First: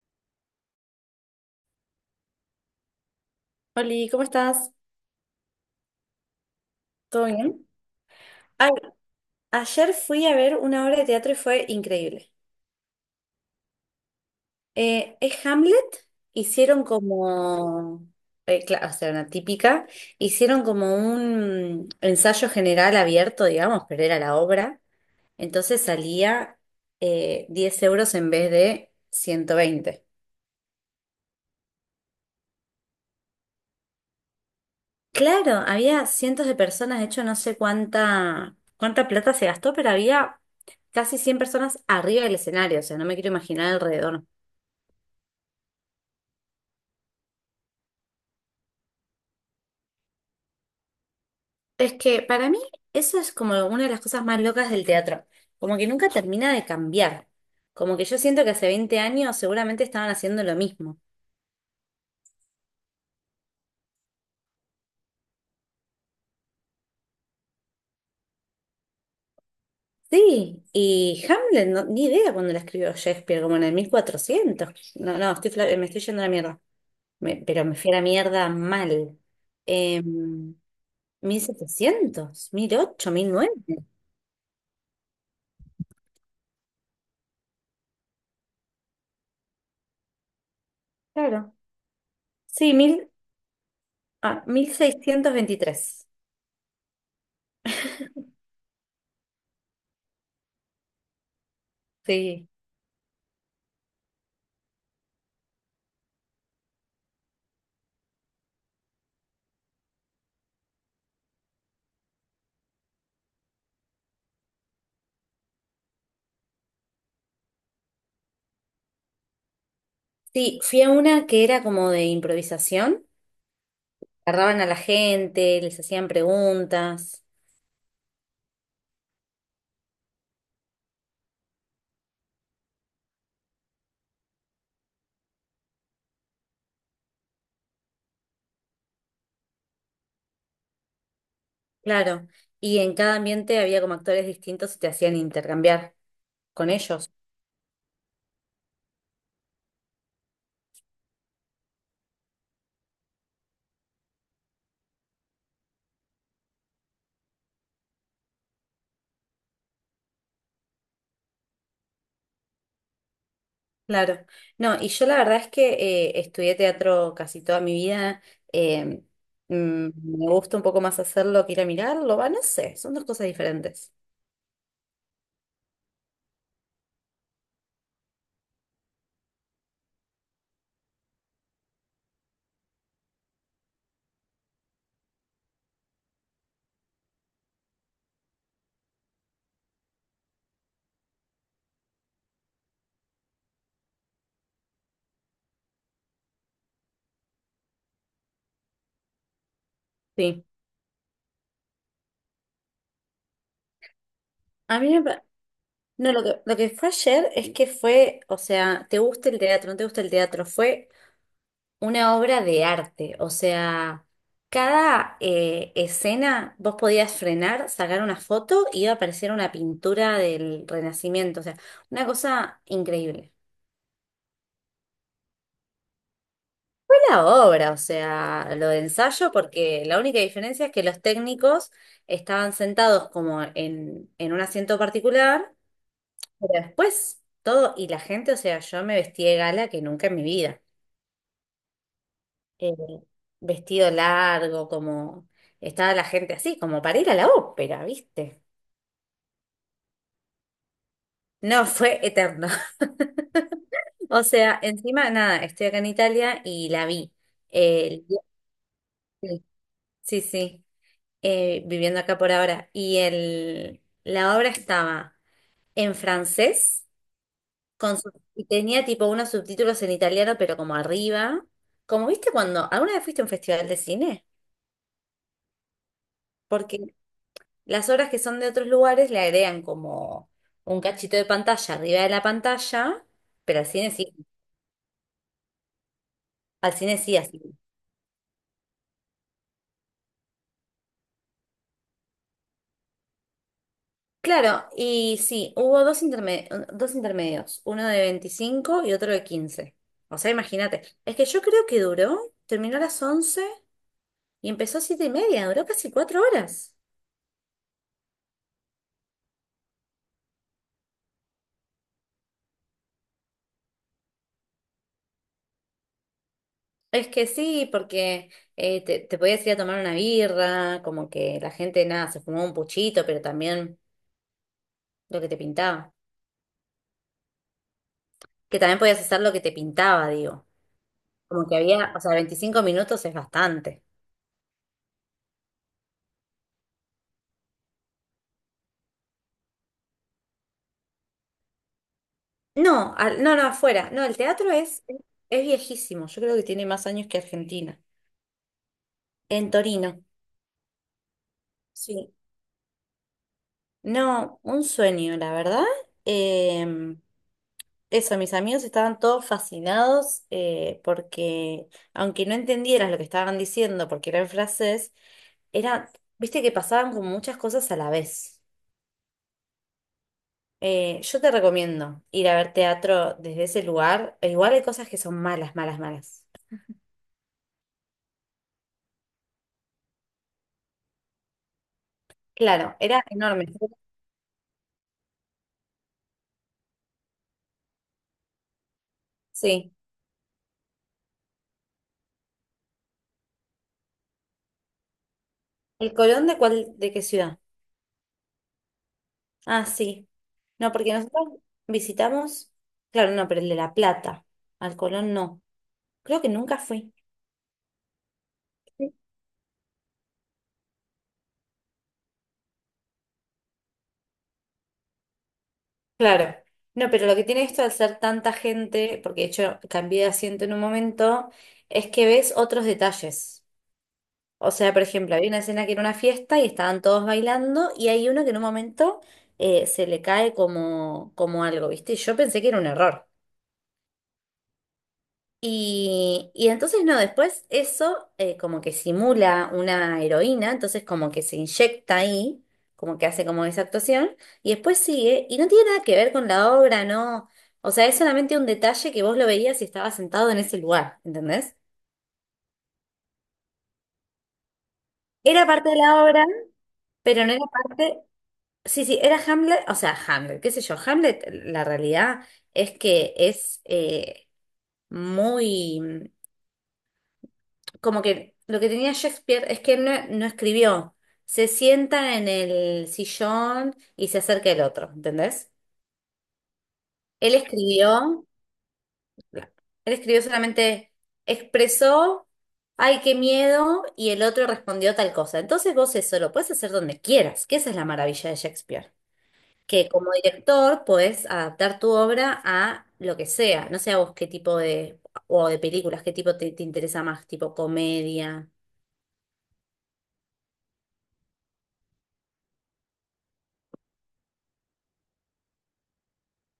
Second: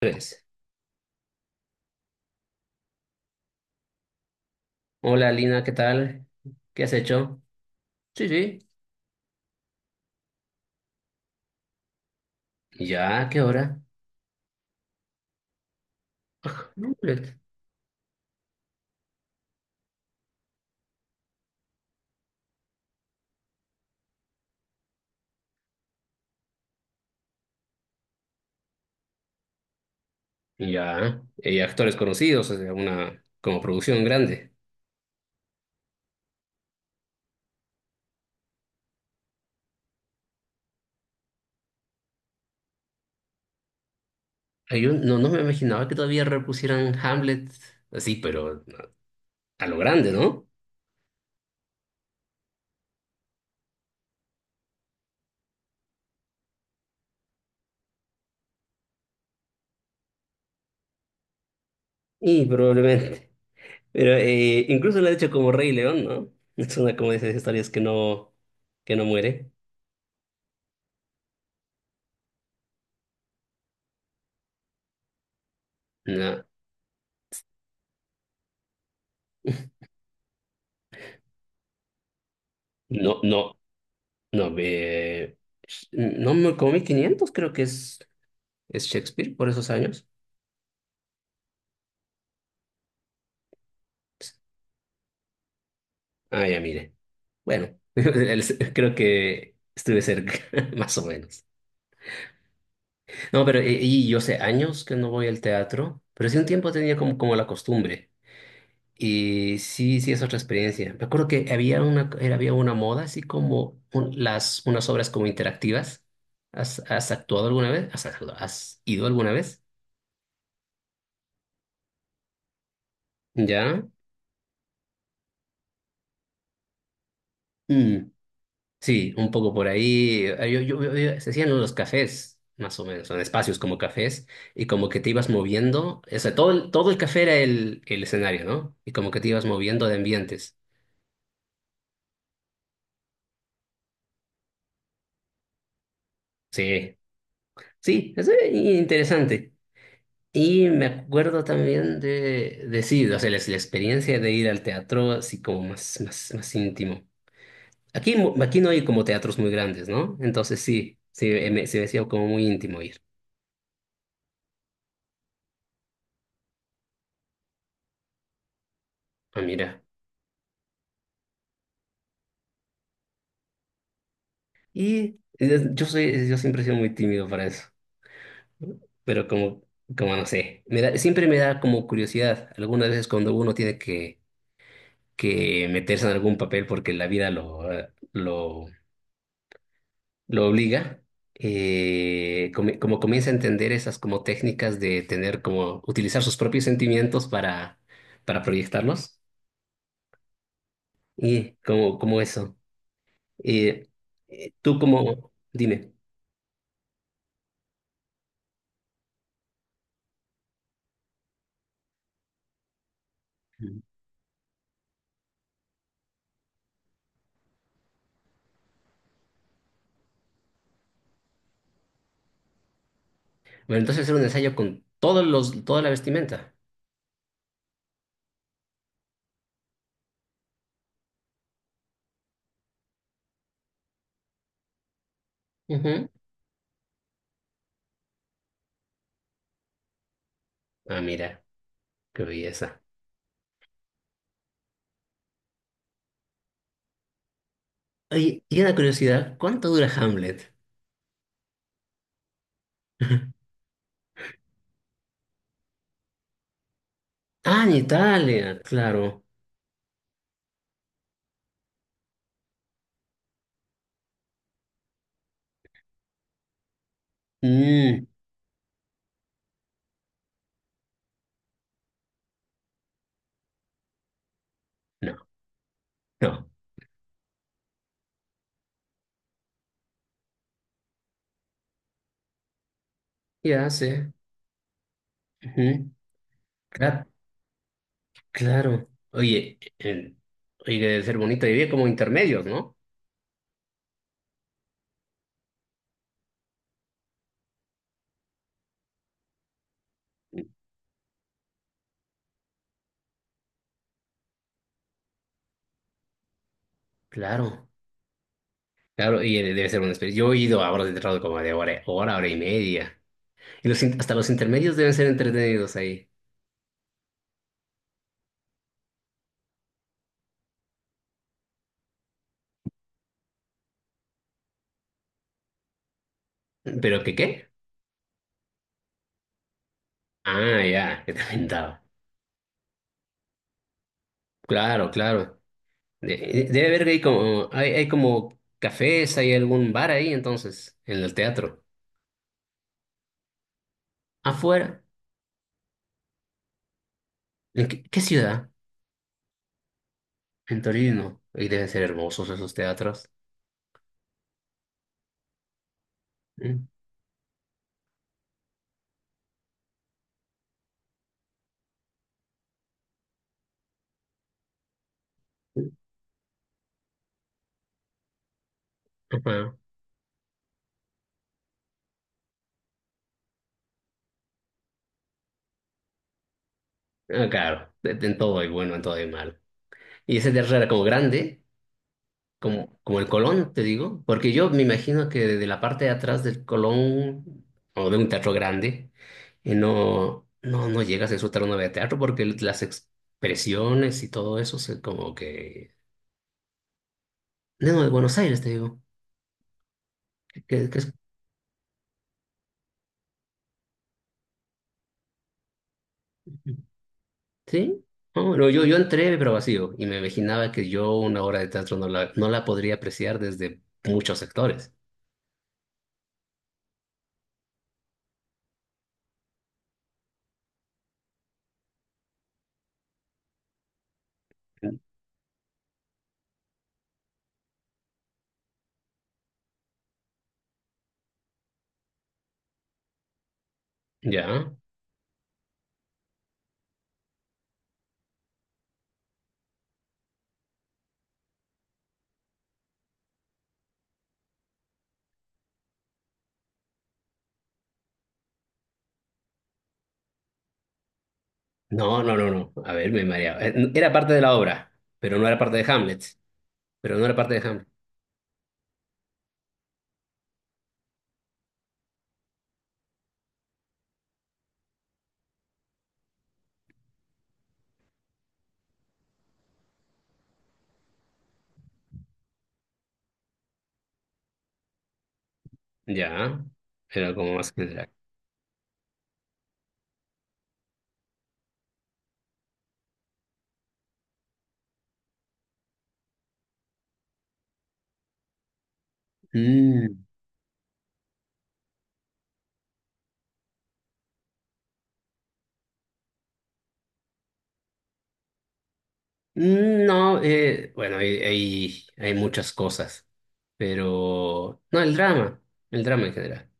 Tres. Oli, ¿cómo estás? Hola Lina, ¿qué tal? ¿Qué has ¿Todo hecho? bien? Sí, sí. Ay, ayer fui a ver una obra de teatro y fue increíble. ¿Y ya? ¿Qué hora? Es Hamlet. Ah, Hicieron no, hombre. como, o sea, una típica. Hicieron como un ensayo general abierto, digamos, pero era la obra. Entonces salía 10 euros en vez de 120. Y ya. Y actores conocidos, o sea, una como producción grande. Claro, había cientos de personas. De hecho, no sé cuánta plata se gastó, pero había casi 100 personas arriba del escenario. O sea, no me quiero imaginar alrededor. Ay, yo no me imaginaba que todavía repusieran Hamlet así, pero a lo grande, ¿no? Es que para mí eso es como una de las cosas más locas del teatro, como que nunca termina de cambiar, como que yo siento que hace 20 años seguramente estaban haciendo lo mismo. Y probablemente. Pero incluso lo ha hecho como Rey León, ¿no? Es una como de esas historias que no muere. Sí, y Hamlet, no- ni idea cuando la escribió Shakespeare, como en el 1400. No, no, estoy, fla- me estoy yendo a la No, mierda. Pero me fui a la mierda mal. Em, 1700, mil no, no, 1900. no, no me comí 500, creo que es. ¿Es Shakespeare por esos años? Claro. Sí, 1623. Ah, ya mire. Bueno, creo que estuve cerca, más o menos. Sí. No, pero y yo sé años que no voy al teatro, pero sí un tiempo tenía como la costumbre. Y sí, sí es otra experiencia. Me acuerdo que había una moda así como unas obras como interactivas. ¿Has actuado alguna vez? ¿Has ido alguna vez? Sí, fui a una que era como de improvisación. ¿Ya? Agarraban a la gente, les hacían preguntas. Mm. Sí, un poco por ahí. Se hacían unos cafés, más o menos, en espacios como cafés, y como que te ibas moviendo. O sea, todo el café era el escenario, ¿no? Y como que te ibas moviendo de ambientes. Claro. Y en cada ambiente había como actores distintos y te hacían intercambiar con Sí, ellos. sí, es interesante. Y me acuerdo también de sí, o sea, la experiencia de ir al teatro así como más, más, más íntimo. Aquí no hay como teatros muy grandes, ¿no? Entonces sí, sí, se me hacía como muy íntimo ir. Claro. No, y yo la verdad es que estudié teatro casi toda mi vida. eh, Ah, mira. Me gusta un poco más hacerlo que ir a mirarlo. Va, no sé, son dos cosas diferentes. Y yo siempre he sido muy tímido para eso, pero como no sé, me da, siempre me da como curiosidad. Algunas veces cuando uno tiene que meterse en algún papel porque la vida lo obliga, como comienza a entender esas como técnicas de tener como utilizar sus propios sentimientos para proyectarlos Sí. y como eso. Eh, eh, tú A mí me, pa- como, dime. No, lo que fue ayer es que fue, o sea, te gusta el teatro, no te gusta el teatro. Fue una obra de arte. O Bueno, sea, cada escena vos podías frenar, sacar una foto y iba a aparecer una pintura del Renacimiento. O sea, una cosa increíble. entonces hacer un ensayo con toda la vestimenta. Fue la obra, o sea, lo de ensayo, porque la única diferencia es que los técnicos estaban sentados como en un asiento particular, Ujú. pero después todo, y la gente, o sea, yo me vestí de gala que nunca en mi vida. Ah, mira, qué eh, belleza. Vestido largo, como estaba la gente así, como para ir a la ópera, ¿viste? Oye, y una curiosidad, ¿cuánto dura Hamlet? No, fue eterno. O sea, encima, nada, estoy acá en Italia y la vi. Ah, en Eh, El- día- Italia, claro. sí, sí, viviendo acá por ahora. Y la obra estaba en francés Mm, y tenía tipo unos subtítulos en italiano, pero como arriba. Como viste cuando, ¿alguna vez fuiste a un festival de cine? no, no. Porque las obras que son de otros lugares le agregan como un cachito de pantalla arriba de la pantalla, pero Ya sé. Ujú. al cine Cla- sí así. claro. Oye, debe ser bonito vivir como intermedios, ¿no? Claro, y sí, hubo dos, dos intermedios, uno de 25 y otro de 15. O sea, imagínate, es que yo creo que duró, terminó a las 11 y empezó a 7:30, duró casi 4 horas. Claro, claro, y debe ser una experiencia. Yo he ido a horas de trabajo como de hora, hora, hora y media. Y hasta los intermedios deben ser entretenidos ahí. Es que sí, porque te podías ir a tomar una birra, como que la gente, nada, se fumó un puchito, pero también lo que te pintaba. ¿Pero qué qué? Que también podías hacer lo que te pintaba, digo. Ah, ya, que te Como que aventaba. había, o sea, 25 minutos es bastante. Claro, claro. De- Debe haber ahí como, hay como cafés, hay algún bar ahí entonces, en el teatro. No, no, no, afuera. No, el teatro Afuera, es viejísimo. Yo creo que tiene más años que ¿en Argentina. qué ciudad? En Torino. En Torino. Y deben ser Sí. hermosos esos teatros. No, un sueño, la verdad. Eh, Mm, Eso, mis amigos estaban todos fascinados porque, aunque no entendieras lo que estaban diciendo porque era en francés, mm, era, viste que pasaban como muchas cosas a la vez. ajá. Yo te recomiendo ir a ver teatro desde ese lugar. E igual hay cosas que son malas, malas, malas. Ah, claro, en todo hay bueno, en todo hay malo. Y ese teatro era como grande, Claro, como era el enorme. Colón, te digo, porque yo me imagino que de la parte de atrás del Colón, o de un teatro grande, y Sí. no llegas a disfrutar una obra de teatro porque las expresiones y todo eso se como que. ¿El Colón de cuál, de qué ciudad? No, de Buenos Aires te digo. Ah, sí. Que, No, que es-. porque nosotros visitamos, claro, no, pero el de La Plata. Al Colón no. Creo que nunca fui. ¿Sí? No, no, yo Sí. entré pero vacío y me imaginaba que yo una obra de teatro no la, no la podría apreciar desde muchos sectores. Claro. No, pero lo que tiene esto al ser tanta gente, porque de hecho cambié de asiento en un momento, es que ves otros detalles. O sea, por ejemplo, había una escena que era una fiesta y estaban todos bailando y hay uno que en un momento se le cae como, como algo, ¿viste? Y yo pensé que era un error. ¿Ya? Y entonces no, después eso como que simula una heroína, entonces como que se inyecta ahí, como que hace como esa actuación, y después sigue, y no tiene nada que ver con la obra, no. O sea, es solamente un detalle que vos lo veías si estabas sentado en ese lugar, ¿entendés? No, no, no, no. A ver, me mareaba. Era parte de la obra, pero no era Era parte de parte de Hamlet. la obra, Pero no era pero no parte era de Hamlet. parte. Sí, sí, era Hamlet. O sea, Hamlet, qué sé yo, Hamlet, la realidad es que es muy, como que lo que tenía Shakespeare es que él no, no escribió, se sienta en el sillón y se acerca el otro, ¿entendés? ¿Ya? Era como Él más general. escribió, él escribió solamente, expresó, ay, qué miedo, y el otro respondió tal cosa. Entonces vos eso lo puedes hacer donde quieras, que esa es la maravilla de Shakespeare. Que Mm, como director podés adaptar tu obra a lo que sea. No sé a vos qué tipo de, o de películas, qué tipo te interesa más, tipo comedia. mm, no, bueno, hay muchas cosas, pero. No, el drama. El drama en general.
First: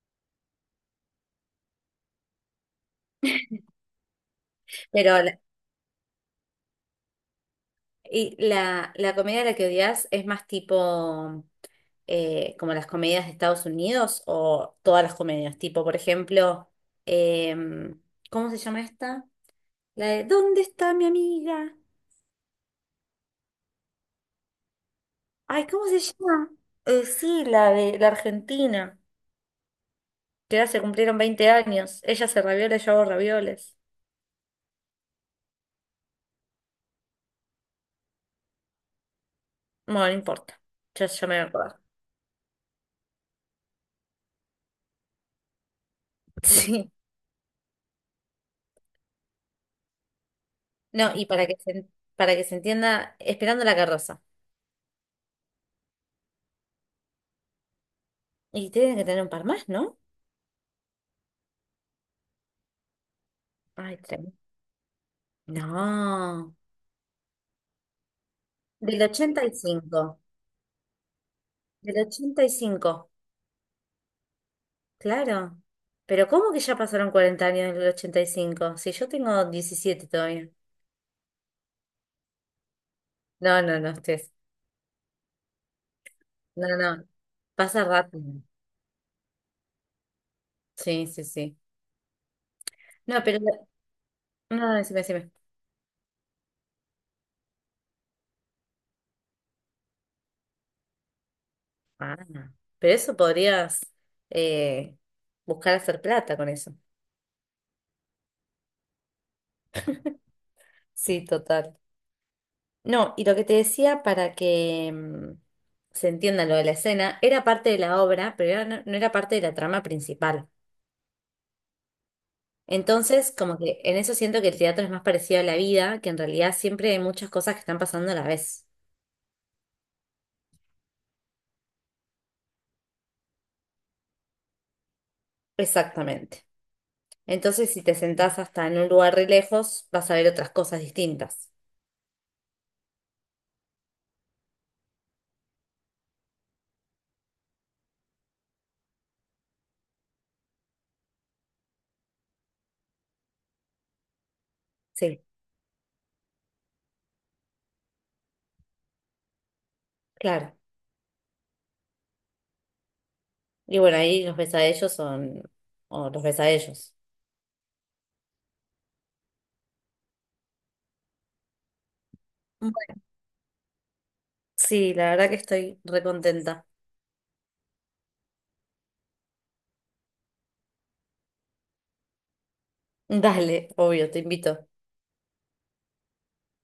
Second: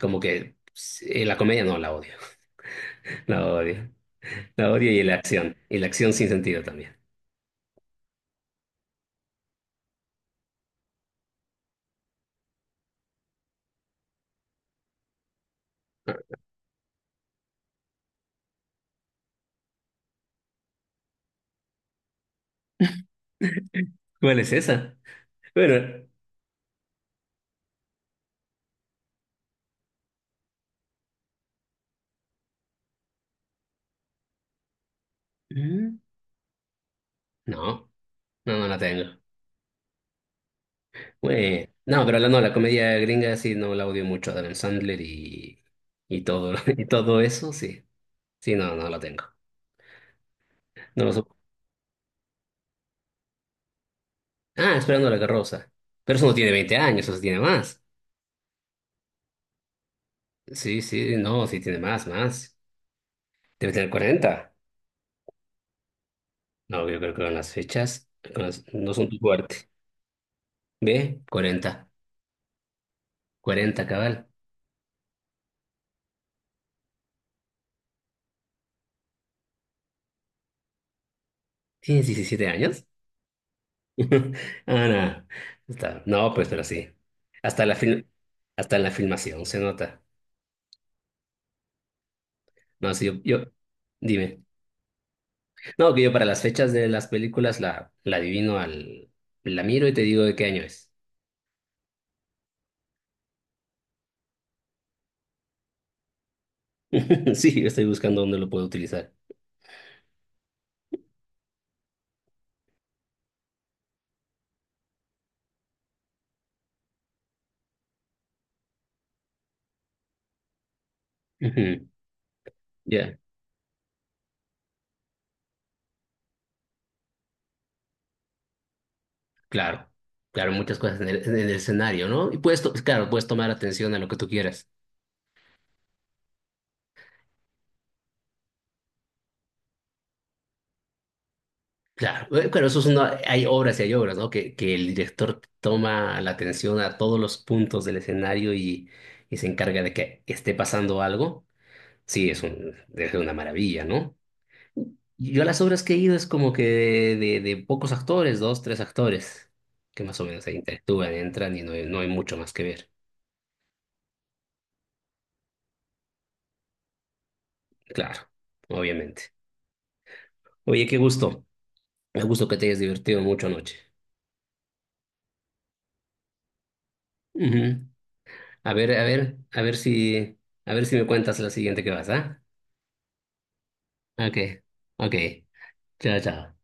Como que pues, la comedia no la odio. La odio. La odio y la Pero acción. Y la acción sin sentido también. La comedia a la que odias es más tipo como las comedias de Estados Unidos o todas las comedias. Tipo, por ejemplo, em, ¿cómo se llama esta? La de ¿Dónde está mi amiga? ¿Cuál es esa? Ay, ¿cómo se Bueno, llama? Sí, la de la Argentina. Que ya se cumplieron 20 años. Ella hace ravioles, yo hago ravioles. ¿Mm? No, no, no la tengo. Bueno, no importa. Yo me voy a Bueno, acordar. no, pero la, no, la comedia gringa sí no la odio mucho. Adam Sandler y todo, y Sí. todo eso, sí. Sí, no, no la tengo. No No, lo y supo. Para que se entienda, esperando la carroza. Ah, Esperando la carroza. Pero eso no tiene 20 años, eso sí tiene más. Y tienen que tener un par más, ¿no? Sí, sí, no, sí tiene más, más. Debe tener Ay, 40. tremendo. No. No, yo creo que con las fechas, no Del son tu ochenta y fuerte. cinco. ¿Ve? 40, Del 85. 40, cabal. Claro. Pero ¿cómo que ya pasaron 40 años del 85? Si yo tengo 17 todavía. ¿Tienes 17 años? No, no, no, estés. Ah, no. No, pues, pero No, sí. no. No. Hasta la Pasa fil- rápido. Hasta en la filmación se nota. Sí, sí, sí. No, sí, No, pero... dime. No, no, decime, decime. No, que yo para las fechas de las películas la adivino la miro y te digo de qué año es. Ah, pero eso podrías eh, buscar hacer plata con eso. Sí, yo estoy buscando dónde lo puedo utilizar. Sí, total. No, y lo que te decía para que se entienda lo de la escena, era parte de la obra, pero era- no, no era parte de la trama principal. Ujú, ya, Entonces, como que en eso siento que el teatro es más parecido a la vida, que en realidad siempre hay muchas cosas que están pasando a la vez. claro. Claro, muchas cosas en el escenario, ¿no? Y claro, puedes tomar atención a lo que tú quieras. Exactamente. Entonces, si te sentás hasta en un lugar re lejos, vas a ver otras cosas distintas. Claro, pero eso hay obras y hay obras, ¿no? Que el director toma la atención a todos los puntos del escenario y se encarga de que esté pasando algo. Sí, debe ser una maravilla, ¿no? Sí, Y yo a las obras que he ido es como que de pocos actores, dos, tres actores, que más o menos se claro. interactúan, entran y no hay mucho más que ver. Y bueno, ahí los ves a ellos son, o los ves a ellos. Claro, obviamente. Oye, qué gusto. Me gusto que te hayas Bueno, divertido mucho anoche. sí, la verdad que estoy recontenta. Ujú. A ver, a ver, a ver si me cuentas la siguiente que vas, ¿ah? Dale, obvio, te Ok, invito. ok. Chao, chao.